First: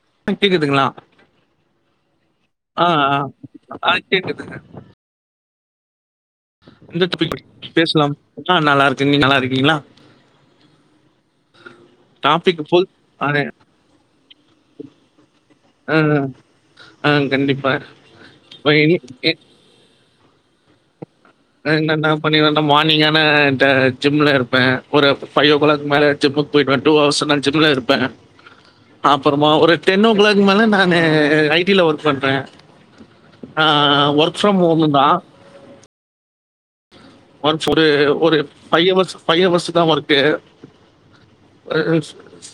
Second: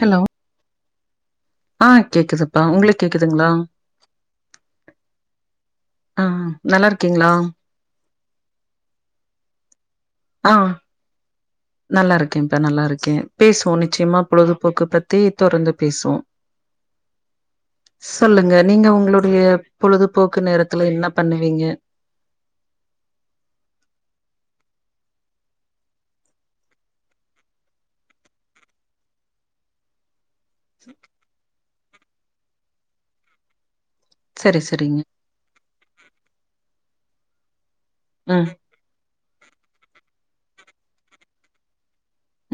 Hello ம கேக்குதுங்களா ஆ கேக்குதுப்பா ஆ உங்களுக்கு ஆ கேக்குதுங்களா ஆ கேக்குதுங்க ஆ நல்லா இந்த இருக்கீங்களா டாபிக் பத்தி பேசலாம் ஆ நல்லா இருக்கே நீங்க நல்லா இருக்கீங்களா ஆ நல்லா இருக்கேன்ப்பா டாபிக் நல்லா போல் இருக்கேன் அது பேஸ்வோம் நிச்சியமா பொழுதுபோக்கு பத்தி தொறந்து ஆ பேசுவோம் ஆ கண்டிப்பா சொல்லுங்க இப்ப நீங்க இனி ஒங்களுடைய பொழுது போக்கு நேரத்துல்ல என்னா நா என்னென்ன பண்ணினேன்னா மார்னிங்கானா த ஜிம்ல இருப்பேன் ஒரு ஃபைவ் ஓ கிளாக் மேல ஜிம்முக்கு போயிட்டு வண்டு ஒரு சில டைம்ல ஜிம்ல இருப்பேன் அப்புறமா ஒரு டென் ஓ கிளாக் மேல நானு ரை கீல்ல ஒர்க் பண்றேன் ஆ ஒர்க் ஃப்ரம் சரி ஹோம் சரிங்க தா ஒன்ஸ் ஒரு ஒரு ம் ஃபைவ் ஹவர்ஸ் ஃபைவ் ஹவர்ஸ் தான் ஒர்க்கே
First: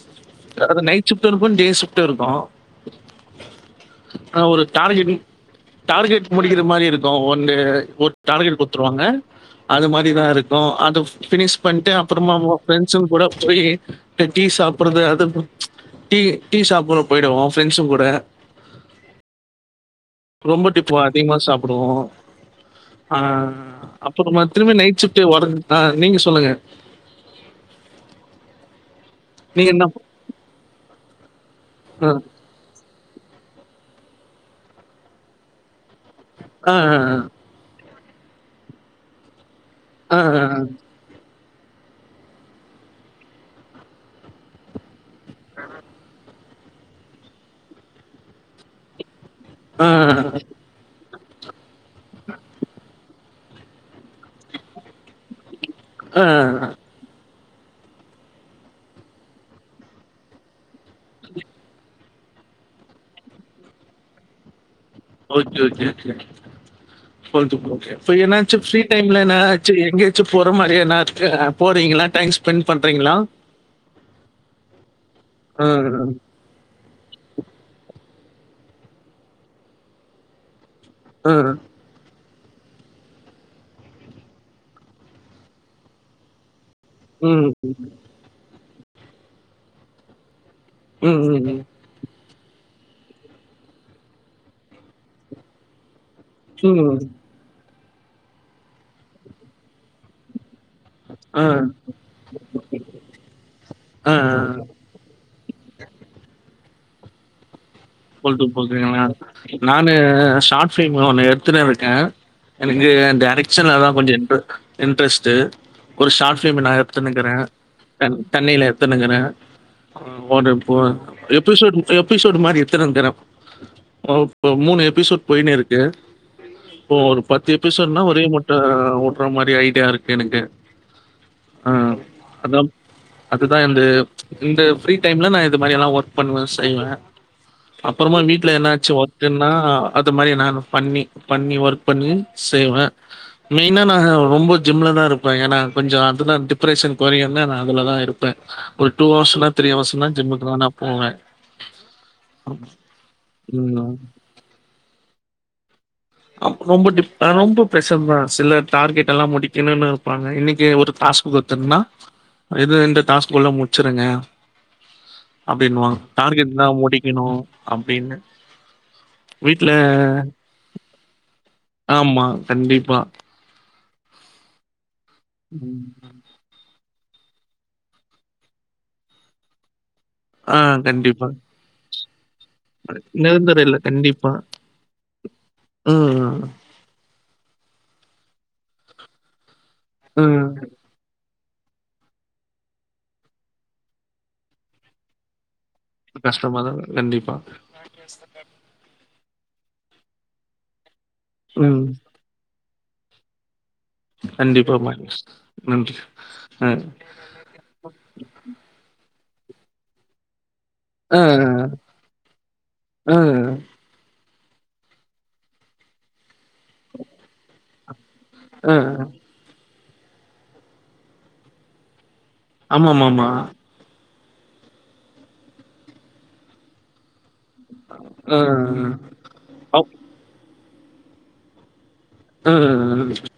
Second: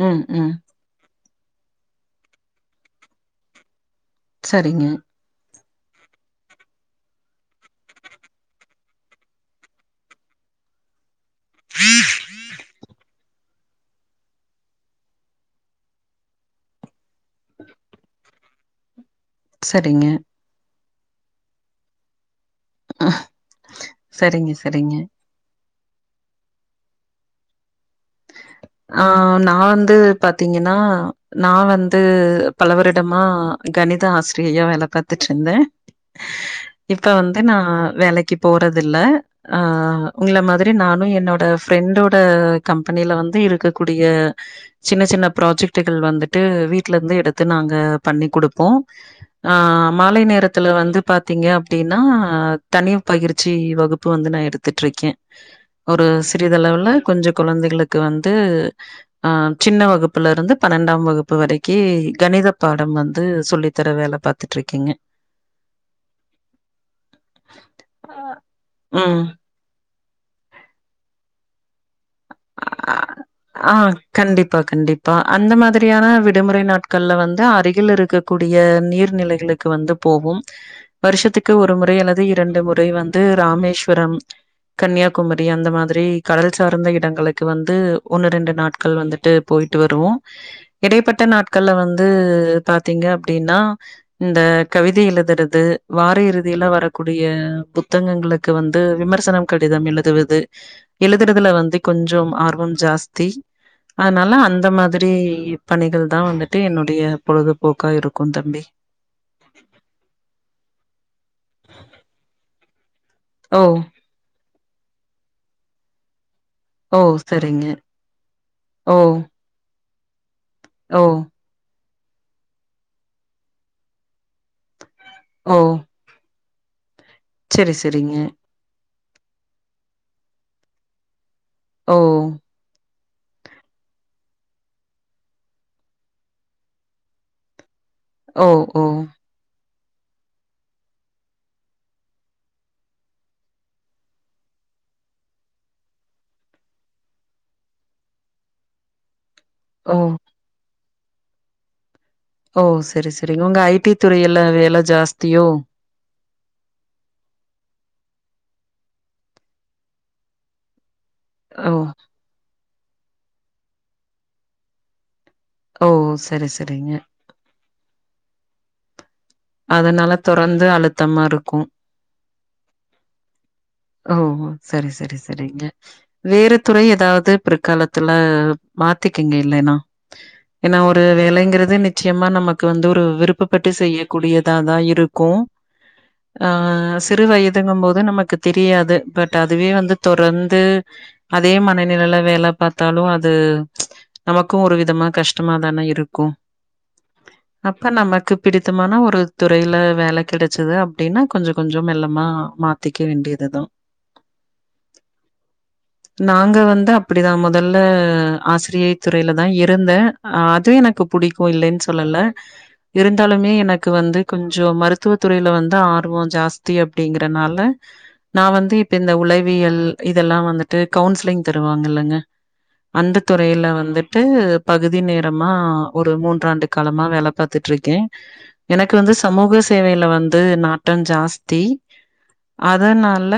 ம் ம் அது நைட் ஷிஃப்டும் இருக்கும் டே ஷிஃப்டும் இருக்கும் ஆ ஒரு சரிங்க டார்கெட் டார்கெட் முடிக்கிற மாரி இருக்கும் ஒன்டே ஒரு டார்கெட் ருவாங்க அது மாதிரிதான் இருக்கும் அது பினிஷ் பண்ணிட்டு அப்புறமா ஃப்ரெண்ட்ஸுங்க கூட போய் டீ சாப்பிடறது அது டீ டீ சாப்புடுறோம் போயிடுவோம் ஃப்ரெண்ட்ஸுங்க கூட சரிங்க இப்ப அதிகமா சாப்பிடுவோம் ஆஹ் அப்புறமா சரிங்க திரும்ப சரிங்க நைட் ஷிஃப்டே வரு ஆஹ் நீங்க சொல்லுங்க ஆஹ் நான் நீங்க என்ன வந்து பாத்தீங்கன்னா நான் வந்து ஆ பலவரு டமா கணித ஆசிரியையா வேலை பாத்துட்டு இருந்தேன் ஆ இப்ப வந்து நான் வேலைக்கு போறதில்ல ஆஹ் ஆ ஆ உங்களை ஆ மாதிரி நானும் என்னோட ஃப்ரெண்டோட கம்பெனில வந்து து இருக்கக்கூடிய சின்னச் சின்ன ப்ராஜெக்டுகள் வந்துட் து வீட்லந்து எடுத்து நாங்க பண்ணி குடுப்போம் ஆ மாலை நேரத்துல வந்து பாத்தீங்க அப் டீன்னா தனியுப் பயிற்சி வகுப்பு வந்து நா எடுத்துட்ருக்கேன் ஒரு சிறிதளவுல கொஞ்சப் குழந்தைகளுக் க்கு வந்து ஹ சின்ன வகுப்புல இருந்து பன்னெண்டாம் வகுப்பு வரைக்கி கணித பாடம் வந்து சொல்லித்தர வேல பாத்துட்டிருக்கீங்க ஓக்கே க்கே [unintelligible] என்னச்சி ஃப்ரி ம் டைம்லனாச்சி எங்க ச்சு போற மாரியன்னாக்கு போறீங்கிளா அஅஅ ஆஹ் கண்டிப்பா கண்டிப்பா அந்த ஆ, மாதிரியான விடுமுறை நாட்கள்ல வந்து அருகில் இருக்கு கூடிய நீர்நிலைகளுக்கு வந்து போகு ஆ, வருஷத்துக்கு ஒரு முறை என்னது இ டெண்டு முறை வந்து ராமேஸ்வரம் கன்னியகுமரி அந்த மாதுரி கடல் சார்ந்த டங்களுக்கு ம், வந்து ஒன்னு ரெண்டு நாட் கள் வந்துட்டு போய்ட்டு வருவோ ம், இடைபட்ட ம், நாட்கள்ல வந்து பாத்தீங்க அப்டினா இந்த கவித எழுதுறது வார இறுதியில ம், வரக்குடிய ஃபுக் தங்கங்ளுக்கு வந்து விமர்சனம் கடிதம் எழுதுவது ஆ, எழுதுறதுல வந்துக் ஞம் ஆர்வம் ஜாஸ்தி ஆ, அந்னால அந்த மாதுரி இப் பணிகள் தா வந்துட் இ என்னுடிய பொழுதுப் போல்டுபோல் [unintelligible] நானு ஷாட் பிலிம் ஒன்னு எத் துன இருக்க எனுக்கு ஓ! டேரக்ஷன்லல்லான் கொஞ்ச ன்ரு இன்ட்ரஸ்ட்டு ஒரு ஷார்ட்ப் ப்ளிம் நா ஓ! எத்துன்னுகுற சரிங்க. தண் தண்ணியில ஓ! எத்துன்னுகுற போடப் போர ஓ! எப்பிசோட்டு எப்பிசோடு மாரி இருக் துனுக்குற போ மூணு எப் பிசோட் போயினு ஓ! இருக்கு போ ஒரு பத்து சரி, எபிசோட்னா சரிங்க. ஒரே முட்ட றோ மாரி ஐடியா இருக்கு எனக்கு அ ஓ! அதா அதுதா எந்து இந்த ஃரீ டைம்ல நா இது மாரி எத்னா ஒர்க் பண்ணுவ செய்வ அப்பறமா ஓ! வீட்ல ஓ! என்னாச்சு ஒர்குன்னா அது மாரி நா பண்ணி பண்ணி ஒர்க் பண்ணி செய்வ மெய்னா நா ரொம்ப ஜிம்ல தான் இருப்பே ஏன்னா கொஞ்சோ அதுதா டிப்ரெஷன் கொறையும்னு நா அதுல தா இருப்பே ஒரு டூ ஹவர்ஸ் திரி ஓ! அவர்ஸ்னா ஜம்முக்கு தா நா போவ ஒ செரி செரி உங்க ஐ டி துறையில வேல ஜாஸ்தியோ அப் ரொம்ப டிப் ரொம்ப பிரஷர் தான் சில டார்கெட் எல்லாம் முடிக்கணும்னு இருப்பாங்க இன்னைக்கு ஒரு டாஸ்க்கு ஓ! புத்துன்னா எது இந்த டாஸ்ஃபுல்லா முடிச்சிருங்க ஓ! அப்படின்னுவா சரி, டார்கெட் தான் சரிங்க. முடி அப்படின்னு அதனால தொறந்து அழுத்தமா இருக்கு ஆமா கண்டிப்பா ஓ ஓ சேரி சேரி சேரிங்க ம். வேற துறை ஏதாவது பிற்காலத்துல மாத்திக்கீங்க இல்லைன்னா ஆ ஏன்னா ஒரு கண்டிப்பா வேலைங்கிறது நிச்சயமா நமக்கு வந்து ஒரு விருப்ப நிரந்தர பட்டு இல்ல செய்ய கண்டிப்பா கூடியதா தான் இருக்கும் ம் ஹ சிறு வயதுங்கும் போது இது நமக்கு தெரியாது பட் அது அதுவே வந்து ம் தொறந்து அதே மனநிலையில வேல பார்த்தாலும் அது நமக்கு ஒரு விதமா கஷ்டமா தானே இருக்கும் கஷ்டமாதா கண்டிப்பா அப்ப நமக்கு பிடித் ஆனா ஒரு துறையில வேலை கிடைச்சது அப்படின்னா கொஞ்சோ கொஞ்சோ ம் மெல்லமா மாத்தி துக்கு வேண்டியதுதான் கண்டிப்பா மகேஷ் நன்றி நாங்க அ வந்து அப்படிதான் முதல்ல ஆசிரியை துறையில தான் இருந்தேன் ஆத் து எனக்கு அ புடிக்கும் இல்லைன்னு சொல்லலே அ இருந்தாலுமே வந்து கொஞ்சோம் மருத்துவ துறையில வந்து ஆர்வம் ஜாஸ்தி அப்படிங்கறனாலே நான் அ வந்து இப்ப இந்த உளவியல் இதெல்லாம் வந்துட்டு கவுன்சிலிங் தருவாங்கல்லங்க அந்த ஆமாமாமா துறையில வந்து பகுதி நேரமா ஒரு மூன்றாண்டு காலமா வேல பாத்து பாத்துட்டுருக்கேன் அ எனக்கு வந்து சமூக அ சேவையில வந்து நா ஜாஸ்தி அ அதனால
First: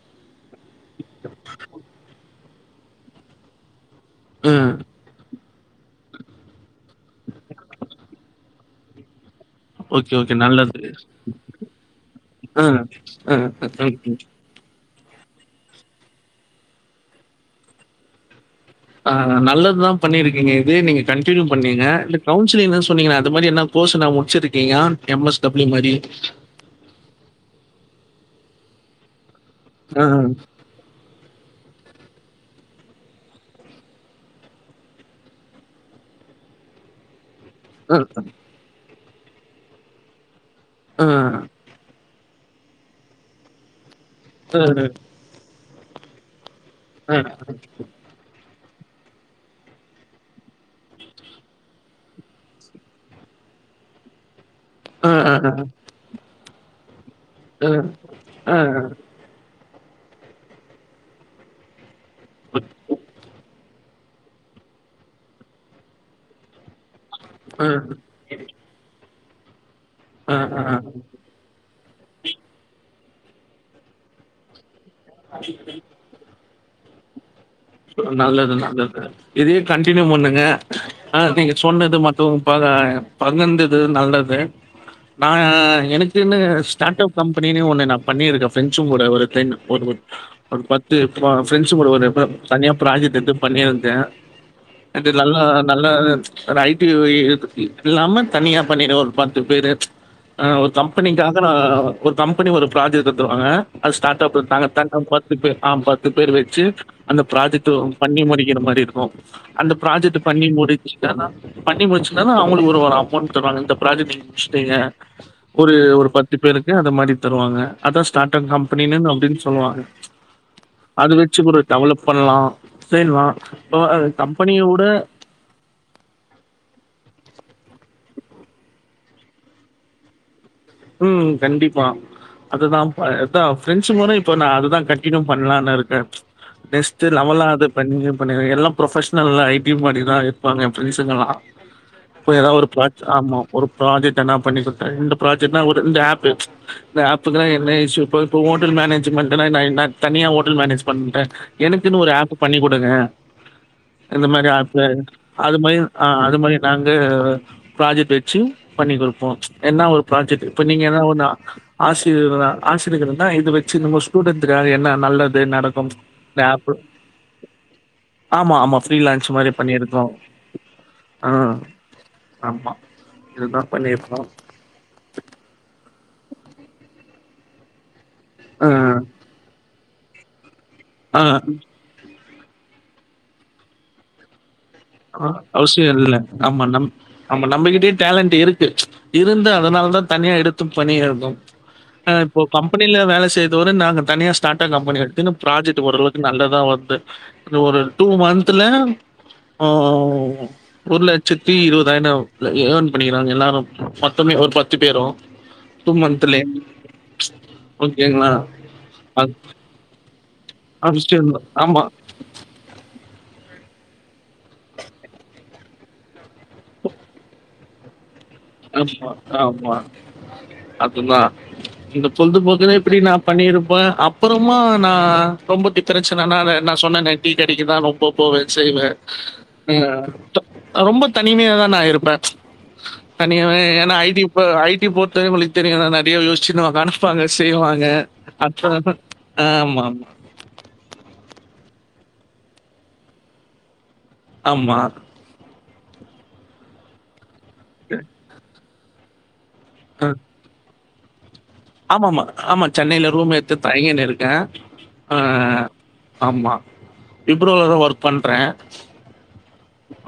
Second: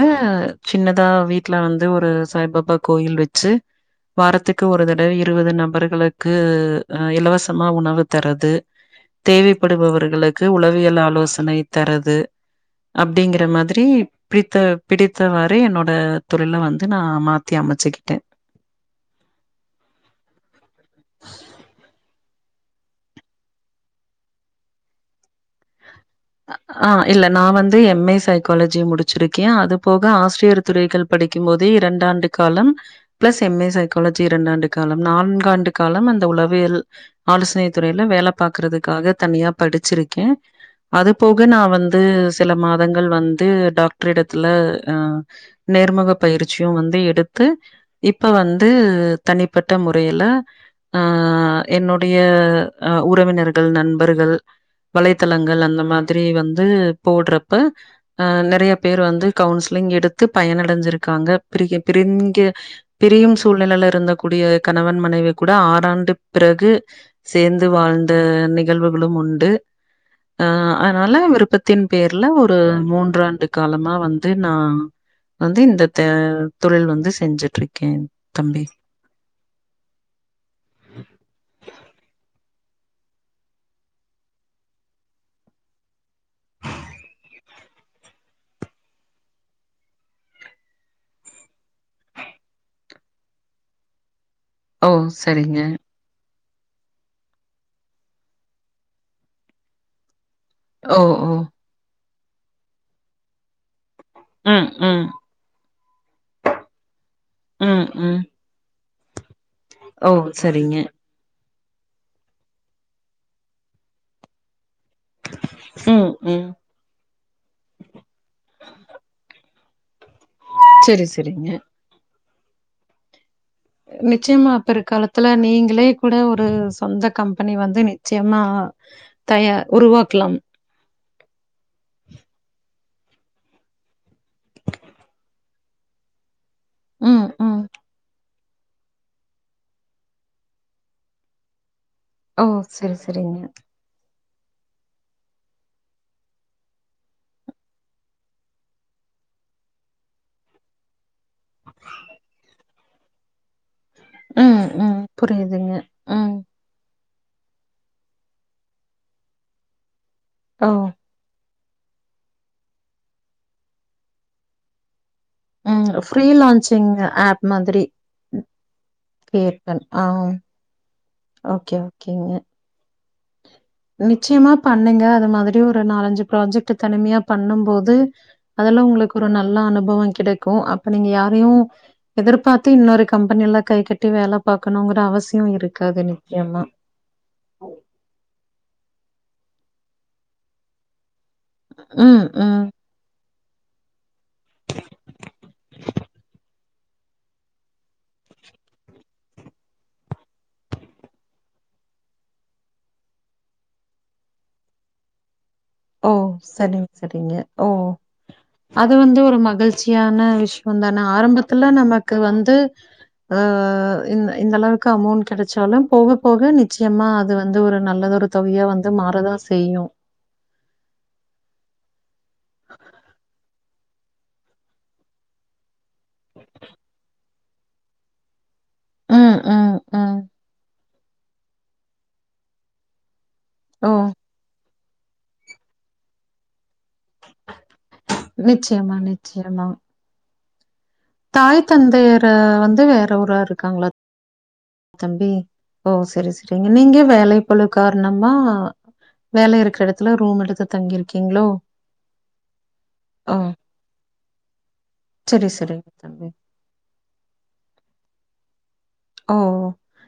சின்னதா வீட்ல வந்து ஒரு சாய்பாபா அப்ப கோயில் வச்சு அ வாரத்துக்கு ஒரு தடவ இருபது நம்ப் அவர்களுக்கு இலவசமா உணவு தரது தேவைப்படுபவர் ஓகே ஓகே க்கு நல்லது உளவியல் ஆலோசனை தரது அ அப்டிங்கிற மாதிரி அ பித்த பிடித்தவாறே என்னோட தொழில வந்து நா மாத்தி அமைச்சுக்கிட்டே ஆ நல்லதுதா பண்ணிருக்கீங்க இதே நீங்க கண்டினியூ பண்ணீங்க இல்ல கவுன்சிலிங்ன்னு சொன்னீங்கலே அது மாரி என்ன கோர்ஸ் என்ன முடிச்சிருக்கீங்க எம் எஸ் டபிள்யு மாதரி ஆ இல்ல நா வந்து எம் ஏ சைக்காலஜி முடிச்சிருக் க்கே அது போக ஆ, ஆசிரியர் துறைகள் படிக்கும்போது இரண்டாண்டு காலம் பிளஸ் எம் ஏ சைக்காலஜி இரண்டாண்டு காலம் நான்காண்டு காலம் அந்த உளவியல் ஆலோசனை ஆ, துறையில வேல பாக்கறதுக்காக தனியா படிச்சிருக்கே ஆ, ஆ, அது போக நா வந்து சில மாதங்கள் வந்து டாக் ட்ர் எடத்துல ஆ நேர்முக பயிற் சியூ வந்து ஆ, எடுத்து இப்ப வந் து தனிப்பட்ட முறையில ஆ என்னுடைய உறவினர்கள் நண்பர்கள் ஆ, ஆ, ஆ, வலைத்தளங்கள் ஆ, அந் த மாத்ரி வந்து போடுறப்ப அ ஆ, ஆ, நெறைய பேர் வந்து கவுன்ஸ் லிங் எடுத்து பயனடைஞ்சிருக்காங்க ப்ரிகெப் ப்ரிங்க பிரியும் சூழ்நெலைல இருந்த கூடிய கணவன் மனைவி கூட ஆறாண்டுப் பிறகு சேர்ந்து வாழ்ந்த நிகழ்வுகளும் உண் டு ஆ அ ஆ த்தின் பேர்ல ஒரு மூன்றாண்டு காலமா வந்து நா வந்து செஞ்சுட்ருக்கேன் நல்லது தம்பி. நல்லது இதே கண்டினியூ பண்ணுங்க ஆ நீங்க சொன்னது மட்டூ பகா பகிர்ந்துது நல்லது நா எனக்குன்னு ஸ்டாட் அப் கம்பெனினே ஒன்னு நா பண்ணிருக்கே ஃபரென்சூங் கூட ஒரு டைம் ஒர் ஒர் ஒரு பத்து பா ஃப்ரெண்ட்ஸுங்கூட ஒரு ப தனியா ப்ராஜெக்ட் எடுத்து பண்ணிருந்தே ஓ! அது நல்லா சரிங்க. நல்ல ஒரு ஐ டி யு இதுக் இல்லாம தனியா பண்ணிரு ஒரு பத்து பேரு ஆ ஒரு ஓ! ஓ! கம்பெனிக்காக நா ஒரு கம்பெனி ஒரு ப்ராஜெக்ட் தந்துருவாங்க அது ஸ்டார்டப் ம், ம், பேனப்பன் பு ஆ பத்து பேர் வச்சு அந்த ப்ராஜெக்ட் ம், ம். பண்ணி முடிக்கிற மாரி இருக்கூ அந்த ஓ! ப்ராஜெக்ட் பண்ணி சரிங்க. முடிச்சாதா பண்ணி முடிச்சுர்ந்தாலூ அவங்களுக்கு ஒரு வாரோ ஆவூ ஃபோன் தருவாங்க இந்த ப்ராஜெக்ட் நீங் முடிச்ட்டீங்க ஒரு ஒரு ம், பத்து ம். பேருக்கு அந்த மாரி தருவாங்க அதா ஸ்டார்ட் அப் கம்பெனின்னு அப்டின் சொல்லுவாங்க சரி, அது வெச்சு சரிங்க. கூட டெவலப் பண்லா செய்லா நிச்சயமா பிற்காலத்துல நீங்களே கூட ஒரு சொந்த கம்பெனி வந்து நிச்சயமா தயார் உருவாக்லாம் ம் கண்டிப்பா அததா ப அதா பிரெஞ்சு மூல இப்ப நா அதுதா கண்டினியூ பண்லான் இருக்கே நெக்ஸ்ட் ம், லெவலா ம். அத பண்ணி எல்லா ப்ரொஃபஷனல் ஐ டி மாரிதா இருப்பாங்க எ ஃப்ரெண்ட்ஸ்ங்கலா இப்ப ஓ! எதோ ஒரு சரி, ப்ராஜ் ஆமா சரிங்க. ஒரு ப்ராஜக்ட் எதனா பண்ணி குடுத்துரு இந்த ப்ராஜ் தின்னா ஒரு இந்த ஆப்பு இந்த ஆப்புக்கலா என்ன இஸ்யூ ப்ப இப்ப ஹோட்டல் மேனேஜ்மென்ட்னா நா என்ன தனியா ஹோட்டல் மேனேஜ் பண்ற எனக்குனு ஒரு ஆப் பண்ணி கு டுங்க இந்த மாரி ம், ஆப்பு ம். அது புரியுதுங்க. மாரி ஆ ம். அது மாரி நாங் து ப்ராஜெக்ட் வச்சு பண்ணி குடுப்போ என்ன ஒரு ப்ராஜக்ட் இப்ப ஓ! நீங்க எத ஒண்ணா ஆஸ்ரியர்களா ஆசிரியர்களந்தா இது வெச்சி நம்ம ஸ்டூடெண்ட்டுக்காக என்னா நல்ல ம் ஃப்ரீ லான்சிங்க ஆப் மாத்ரி ஆமா ஆமா ஃப்ரீலான்ஸ் மாரி கேட்டன் பண்ணிருக்கோ ஆ ஆ ஓகே ஓகேங்க ஆமா இதுதா பண்ணிருக்கோ நிச்சயமா பண்ணுங்க அத மாதிரி ஒரு நாலஞ்சு ப்ராஜெக்ட்டு தனிமையா பண்ணம் போது அதல்லா உங்களுக்கு ஒரு நல்ல அனு பவொ கிடைக் கு அப்ப நீங்க ஆ ஆ யாரையு எதிர்பாத்து இன்னொரு கம்ப்பனி எல்லா கை கட்டி வேலப் அ அவ்சியொ இல்ல ஆமா நம் ஆமா நம்மகிட்டயு டேலண்ட்டு இரு க்கு இருந்து அதனாலதா தனியா எடுத்து பண்ணிர்றத் மேம் ஆ ம், இப்போ ம். கம்பனில வேல செ இது வர நாங்க தனியா ஸ்டாட்டா கம்ப்பனி எடுத்துன்னு ப்ராஜெக்ட்டு ஓரளக்கு நல்லாதா வர்து இந்த ஒரு டூ மன்த்துல ஆ ஒரு லட்சத்தி இருவதாயிர்னா ஏன் பண்ணிக்கிறாங்க எல்லாரு மொத்தமே ஒரு பத்து பேரு ஓ சரிங்க சரிங்க ஓ ஓகேங்களா. அது வந்து ஒரு மகிழ்ச்சியான விஷ்யொந்தான அவசியம் தான். ஆரம்பத்துல ஆமா, நமக்கு வந்து ஆ இந்த இந்தளவுக்கு அமௌண்ட் கெடச்சாலும் போக போக நிச்சயமா அது வந்து ஒரு நல்லதொரு தொகையா வந்து மாறதான் செய்யும் அப்டிங்களா சொல்லும் போதே இப்டி நான் பண்ணி அப்ப அப்புறமா நான் ரொம்ப திக்கிரச்சனனா நான் சொன்னேன டீ கடைக்குதான் ரொம்ப போவே செய்வேன் ம், ம், ம். ஆ ரொம்ப தனிமையா தான் நான் இருப்பேன் தனியாவே ஏன்னா ஓ! ஐடி ப்ப ஐடி போட்டு நிறையா யோசிச்சுனு உட்கா ப்பாங்க செய்வாங்க அப்பரமா நிச்சயமா, நிச்சயமா. ஆமா ஆமா தாய் தந்தையர வந்து வேற ஊரா இருக்காங்களா ஆமா ஆமா தம்பி ஓ சரி சரிங்க நீங்க வேலை ளோ கார்ணமா அ வேலை இருக்கிற இடத்துல அஹ் ரூம் எடுத்து தங்கியிருக்கீங்ளோ ஆமா ஆமா ஆமா சென்னையில ரூம் எட்து தங்கினு இருக்கே ஆ சரி, சரிங்க தம்பி. ஆமா விப்ரோ பண்றேன் ஓ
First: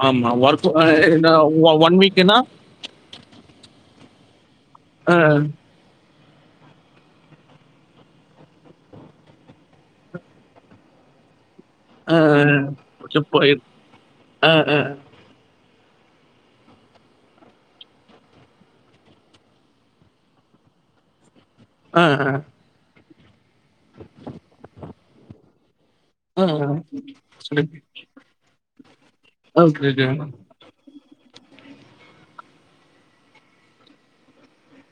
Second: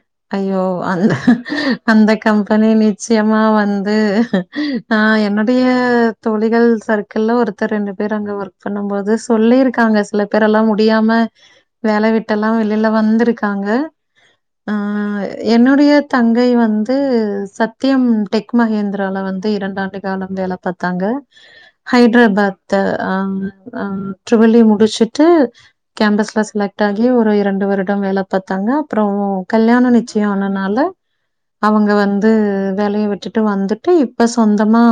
ஆமா ஐயோ அந்த ஒர்க் ஒன் அந்த வீக்னா கம்பெனி நிச்சயமா வந்து ஆஹ் என்னுடைய தோழிகள் சர்க்கிள்ள ஒருத்தர் ரெண்டு பேர் அங்க ஒர்க் பண்ணும் போது சொல்லிருக்காங்க சில பேர்லாம் முடியாம வேல விட்டெல்லாம் வெளில வந்திருக்காங்க ஆஹ் ஆஹ் டய தங்கை வந்து சத்தியம் டெக் மகேந்திரால வந்து இரண்டாண்டு காலம் வேலை பாத்தாங்க ஆ ஆ ஆ ஹைதராபாத் அஹ் ம் ட்ரிபில் யீ முடிச்சுட்டு ஆ கேம்பஸ்ல செலக்ட் ஆகி ஒரு இரண்டு சொல்லுங்க வருடம் வேலை பாத் தங்க அப்புறம் ஓகே கல்யாணம் ஓகே நிச்சயம் ஆனனால அவங்க வந்து வேலைய விட்டுட்டு வந்துட்டு இப்ப சொந்தமா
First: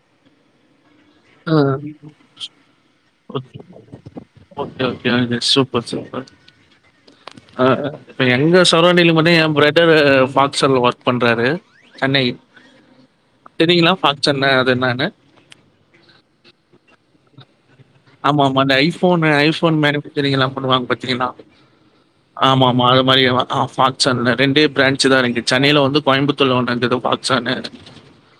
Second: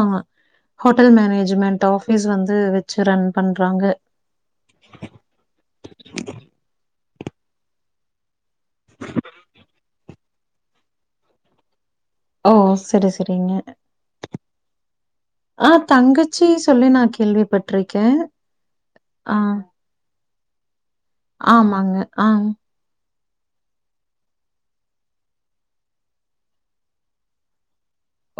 ஹோட்டல் ஆஹ் மேனேஜ்மெண்ட் ஆஃபீஸ் வந்து வச்சு ரன் ஓகே பண்றாங்க. ஓகே சூப்பர் சூப்பர் ஆஹ் [unintelligible] எங்க சரவுண்டிங் வந்து என் பிரதர் பாக்ஸன்ல ஒர்க் பண்றாரு சென்னை ஓ! சரி, சரிங்க. தெரியுங்களா பாக்சன்ன அது என்னன்னு ஆ தங்கச்சி சொல்லி நான் கேள்வி பட்டு ஆமா ஆமா அந்த ஐபோன் ஐபோன் மேனுபாக்சரிங்லா எல்லாம் பண்ணுவாங்க பாத்திங்கலா ஆமாங்க. ஆ. ஆமா ஆமா ஆப் பார்சான்ல இரண்டே பிரான்ச்சு தான் இருக்கு சென்னையில ஒண்ணு கோயம்புத்தூர்ல ஒண்ண இருந்தது ப்பார்சான்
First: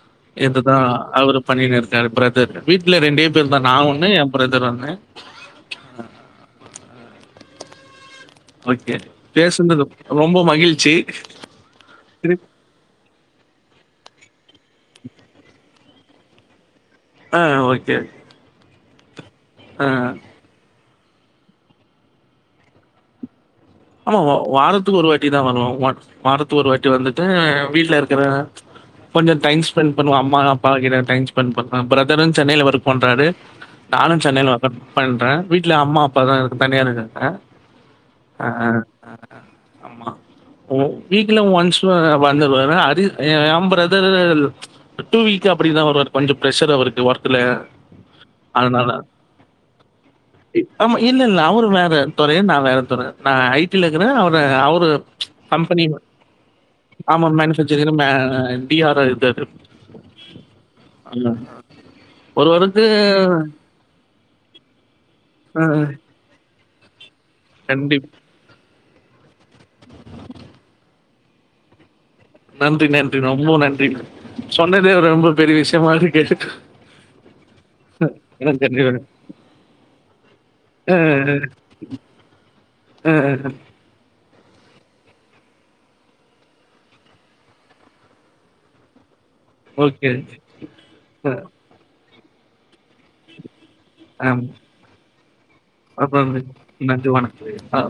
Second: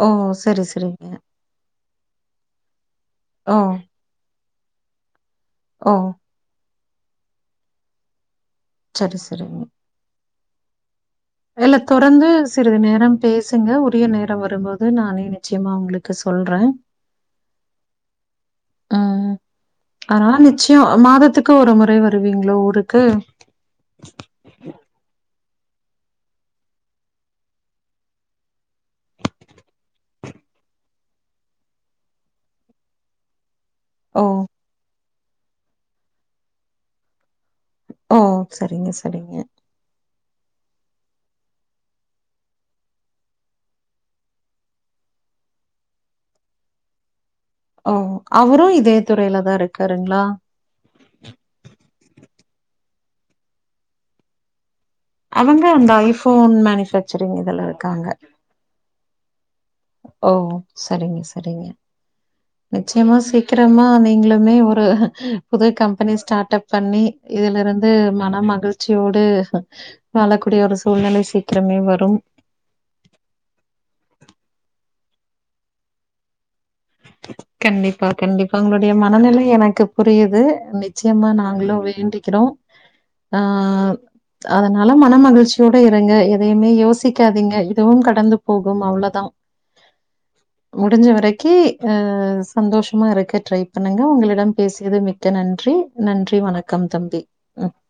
ஓ! சரி, இதுதான் சரிங்க. அவரு பண்ணிணு இருந்தார் பிரதர் ரெண்டே பேர் தான் நான் ஒன்னு பிரதர் ஒன்னு ஒ ஓகே சரி, சரிங்க. பேசுனது ரொம்ப மகிழ்ச்சி இல்ல தொடர்ந்து திருப் சிறிது நேரம் பேசுங்க உரிய நேரம் வரும்போது நானே நெச்சயமா உங்களுக்கு சொல்றே ஆ ஓகே ஆ ஆரம்மிச் மாதத்துக்கு ஒரு முறை வருவீங்களோ ஊருக்கு ஆமா வாரத்துக்கு ஒரு வாட்டி தான் வருவே வாரத்துகாகு ஒரு வாட்டி வந்துட்டு வீட்டுல இருக்கிற கொஞ்சோ டைம் ஸ்பெண்ட் பண்ணுவம் அம்மா அப்பா கிட்ட டைம் ஸ்பெண்ட் பண்ணுவே பிரதரும் சென்னையில ஒர்க் பண்றாரு நானு ஓ! சென்னை ல ஒர்க் பண்றே வீட்ல அம்மா அப்பா தான் இருக்கு தனியா இருக்காங்க ஓ செரிங்க செரிங்க ஓ வீக்ல ஒன்ஸ் வ வந்துருவரு அரி ஏன் பிரதர் டூ வீக் அப்டிதா வருவாரு கொஞ்சோ ப்ரஷ்ஷர் அவருக்கு ஒர்க் லே ஓ! அவரும் அதனால இதே துறையில தான் இருக்காருங்களா? ஆமா இல்ல இல்ல அவரு வேறத் துற நா வேறத் துற நா ஐட்டில க்குறே அவரு அவரு அவங்க கம்பெனி அந்த ஒ ஆமா மேனுஃபேக்சரிங் இதுல மேனிஃபேக்ச்சர் இரு இருக்காங்க. மே அ பி ஆர ஓ செரிங்க செரிங்க ஒருவருக்கு நிச்சயமா சீக்ரமா நீங்களுமே ஒருப் அ புதுக் கம்பெனி ஸ்டார்ட்அப் பன்னி இதுலிருந்து நன்றி. மனமகள் ச்சியோடு வாலக்கூடிய ஒருஸ் சூல்நலை சீக்கிரமே வரும் நன்றி நன்றி ரொம்போ நன்றி சொன்னதே ஒரு ரொம்பப் பெரிவிஷ்ய்மாருக்கே கண்டிப்பா கண்டிப்பா உங்களுடைய நன்றி. மனநில எனக்கு புரியுது அ, நிச்சயமா நாங்களு வேண்டிக்கிறோ அ, அ. ஆஹ் அ னல மன மகிழ்ச்சியோட இருங்க எதயுமே யோசிக்காதீங்க இதுவு கடந்துப் போகு அவ்ளோதா ஓக்கே ஹ் கு அஹ் சந்தோஷமா இருக்க ட்ரை பண்ணுங்க ஆமா. உங்களிடம் பேசியது மிக்க நன்றி அப்புறம் நன்றி வணக்கம் நன்றி தம்பி வணக்கம். ஆ.